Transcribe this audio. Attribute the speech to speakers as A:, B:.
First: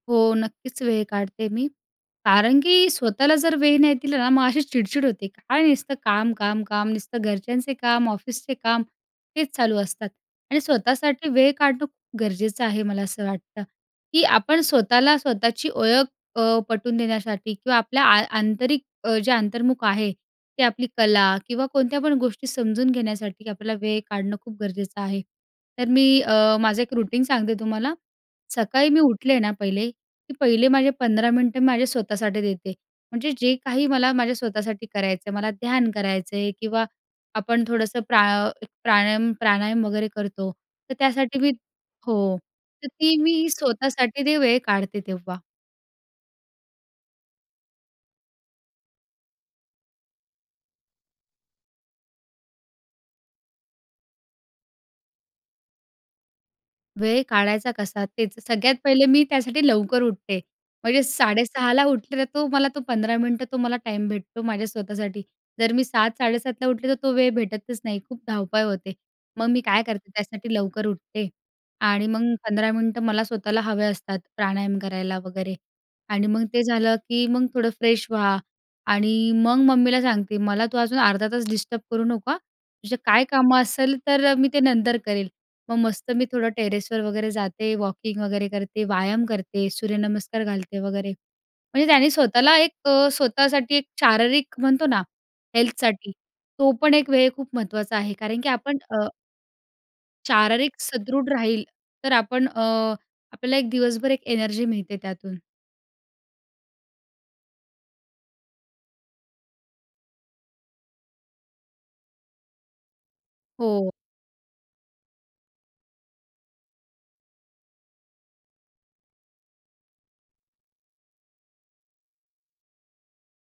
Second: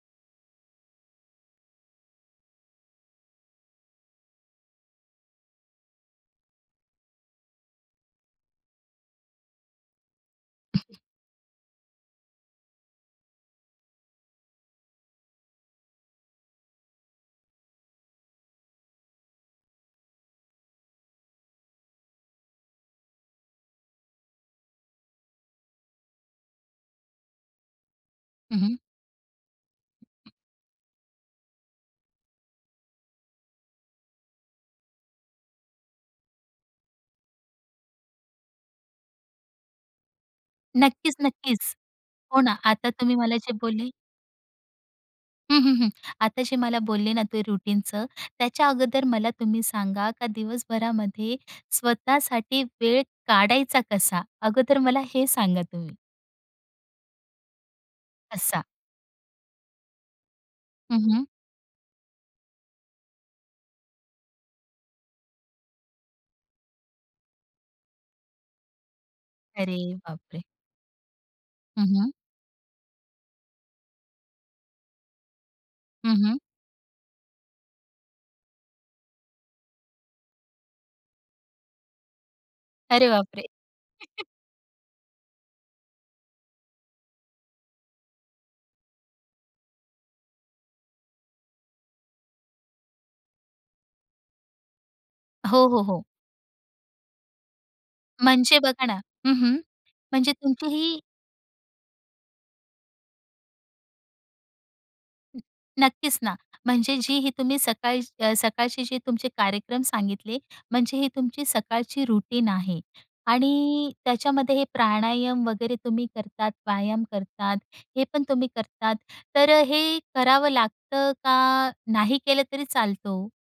A: हो. नक्कीच वेळ काढते मी. कारण की स्वतःला जर वेळ नाही दिला ना, मग अशी चिडचिड होते. काय नुसतं काम, काम, काम. नुसतं घरच्यांचे काम ऑफिसचे काम हेच चालू असतात. आणि स्वतःसाठी वेळ काढणं खूप गरजेचं आहे मला असं वाटतं. की आपण स्वतःला स्वतःची ओळख अ, पटवून देण्यासाठी किंवा आपल्या आ आंतरिक अ, जे अंतर्मुख आहे ते आपली कला किंवा कोणत्या पण गोष्टी समजून घेण्यासाठी आपल्याला वेळ काढणं खूप गरजेचं आहे. तर मी अ, माझं एक रूटीन सांगते तुम्हाला.
B: हं, हं.
A: सकाळी मी उठले ना पहिले, की पहिले माझे 15 मिनिटं माझे स्वतःसाठी देते. म्हणजे जे काही मला माझ्या स्वतःसाठी करायचं आहे. मला ध्यान करायचं आहे किंवा आपण थोडंसं प्रा प्राणायाम प्राणायाम वगैरे करतो. तर
B: नक्कीच,
A: त्यासाठी मी
B: नक्कीच.
A: हो,
B: हो ना.
A: तर
B: आता
A: ती
B: तुम्ही मला
A: मी
B: जे बोलले
A: स्वतःसाठी ते वेळ काढते तेव्हा.
B: हं, हं, हं. आता जे मला बोलले ना ते रुटीनचं, त्याच्या अगोदर मला तुम्ही सांगा का दिवसभरामध्ये स्वतःसाठी वेळ काढायचा कसा? अगोदर मला हे सांगा तुम्ही.
A: वेळ काढायचा कसा तेच.
B: असा.
A: सगळ्यात पहिले मी त्यासाठी लवकर उठते.
B: हं,
A: म्हणजे
B: हं.
A: 6:30 ला उठले, तर तो मला तो 15 मिनिटं तो मला टाईम भेटतो माझ्या स्वतःसाठी. जर मी 7:00-7:30 ला उठले तर तो वेळ भेटतच नाही. खूप धावपळ होते. मग मी
B: अरे,
A: काय करते
B: बापरे!
A: त्यासाठी लवकर उठते
B: हं,
A: आणि
B: हं.
A: मग 15 मिनिटं मला स्वतःला हवे असतात प्राणायाम करायला वगैरे.
B: हं,
A: आणि
B: हं.
A: मग ते झालं, की मग थोडं फ्रेश व्हा आणि मग मम्मीला सांगते, "मला तू अजून अर्धा तास डिस्टर्ब करू नको हां, तुझं
B: अरे,
A: काय
B: बापरे!
A: कामं असेल, तर मी ते नंतर करेल." मग मस्त मी थोडं टेरेसवर वगैरे जाते, वॉकिंग वगैरे करते. व्यायाम करते, सूर्यनमस्कार घालते वगैरे. म्हणजे त्याने स्वतःला एक स्वतःसाठी एक शारीरिक म्हणतो ना
B: हो, हो, हो.
A: हेल्थसाठी, तो पण एक वेळ खूप महत्त्वाचा आहे. कारण की
B: म्हणजे
A: आपण
B: बघा ना
A: अ
B: हं, हं. म्हणजे तुमची
A: शारीरिक
B: ही
A: सदृढ राहील तर आपण अ, आपल्याला एक दिवसभर एक एनर्जी मिळते त्यातून.
B: नक्कीच ना. म्हणजे जी ही तुम्ही सकाळ सकाळचे जे तुमचे कार्यक्रम सांगितले. म्हणजे ही तुमची सकाळची रुटीन आहे
A: हो.
B: आणि त्याच्यामध्ये हे प्राणायाम वगैरे तुम्ही करतात, व्यायाम करतात, हे पण तुम्ही करतात, तर अ, हे करावं लागतं का नाही केलं तरी चालतं हो?